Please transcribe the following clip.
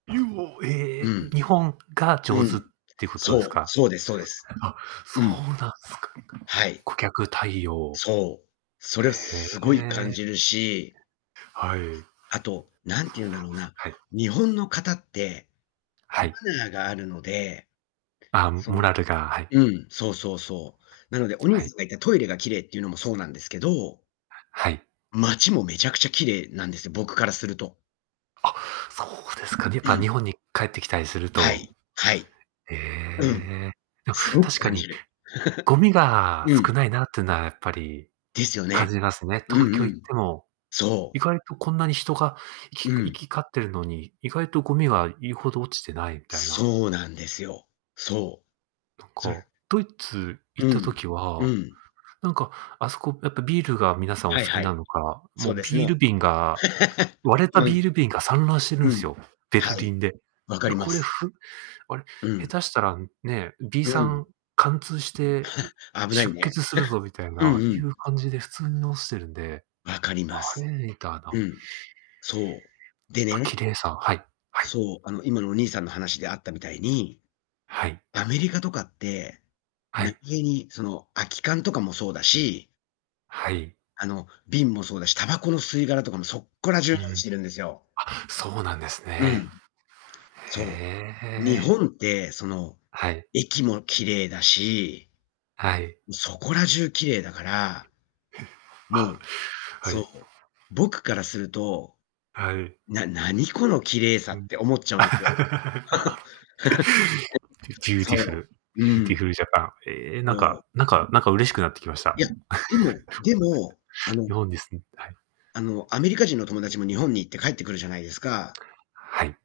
ゆお、えうえ。ん。日本がう上手っん。てことですそう。か。そうですそうです。あ、そううん。なんすか。はい。顧客対応。そう。それはへすごい感え。じるし。はい。あと、なんていうんだろうな、はい。日本の方って、はマい。ナーがあるので、あ、そモラのルがはい。うん、そうそうそう。なのでお兄はい。さんが言ったトイレが綺麗っていうのもそうなんですけどはい。街もめちゃくちゃ綺麗なんですよ、僕からすると。あ、そうですかね。やっうぱ日ん。本に帰ってきたりするはとい、はい。えうん、え。でもすごく確か感じにる。ゴミ がう少ん。ないなっとぅなやっぱりですよ感ね。じますね。う東京んう行っん。ても、そ意う。外とこんなに人がいきう行ん。き交ってるのに、意外とゴミが言うほど落ちてないみたいな。そうなんですよ。そう。なんそか、ドイツ行うったん、時うは、ん。なんか、あそこやっぱビールが皆さんおは好いきはない、のか、もそううですビールね。瓶が、割れたうビん。ール瓶が散乱してるうんすん。よ、ベルはい。リンで。分「いかやりまこれす。ふあれ、うん。下手したらね、ビーうサん。ン貫通して 危ない出ね。血するぞ」み たいうんうな、いん。う感じで普通に落ちてるんで、分かり「あます。れ？」う [unintelligible] ん。そう。きでぱ綺ね、麗さはいはい。そう、あの今のお兄さんの話であったみたいに、はい。アメリカとかって、は何い。気に、その空き缶とかもそうだしはい。あの、瓶もそうだし、タバコの吸い殻とかもそっこら中うに落ん。ちてるんですよあ、そうなんですうね。ん。へそえへう。日え。本って、その、はい。駅も綺麗だし、はい。そこら中綺麗だから。もあ、う、はい。そう、僕からすると、はい。な何この綺麗さうん。って思っちゃうんですよ。ビ ューティフそルう。うビューティん。フルジャパン。ええ、なんそう。かなんかなんか嬉しくなってきました。いや、でもでも、あ 日の本に住んはい。あの、アメリカ人の友達も日本に行って帰ってくるじゃないですか？はい。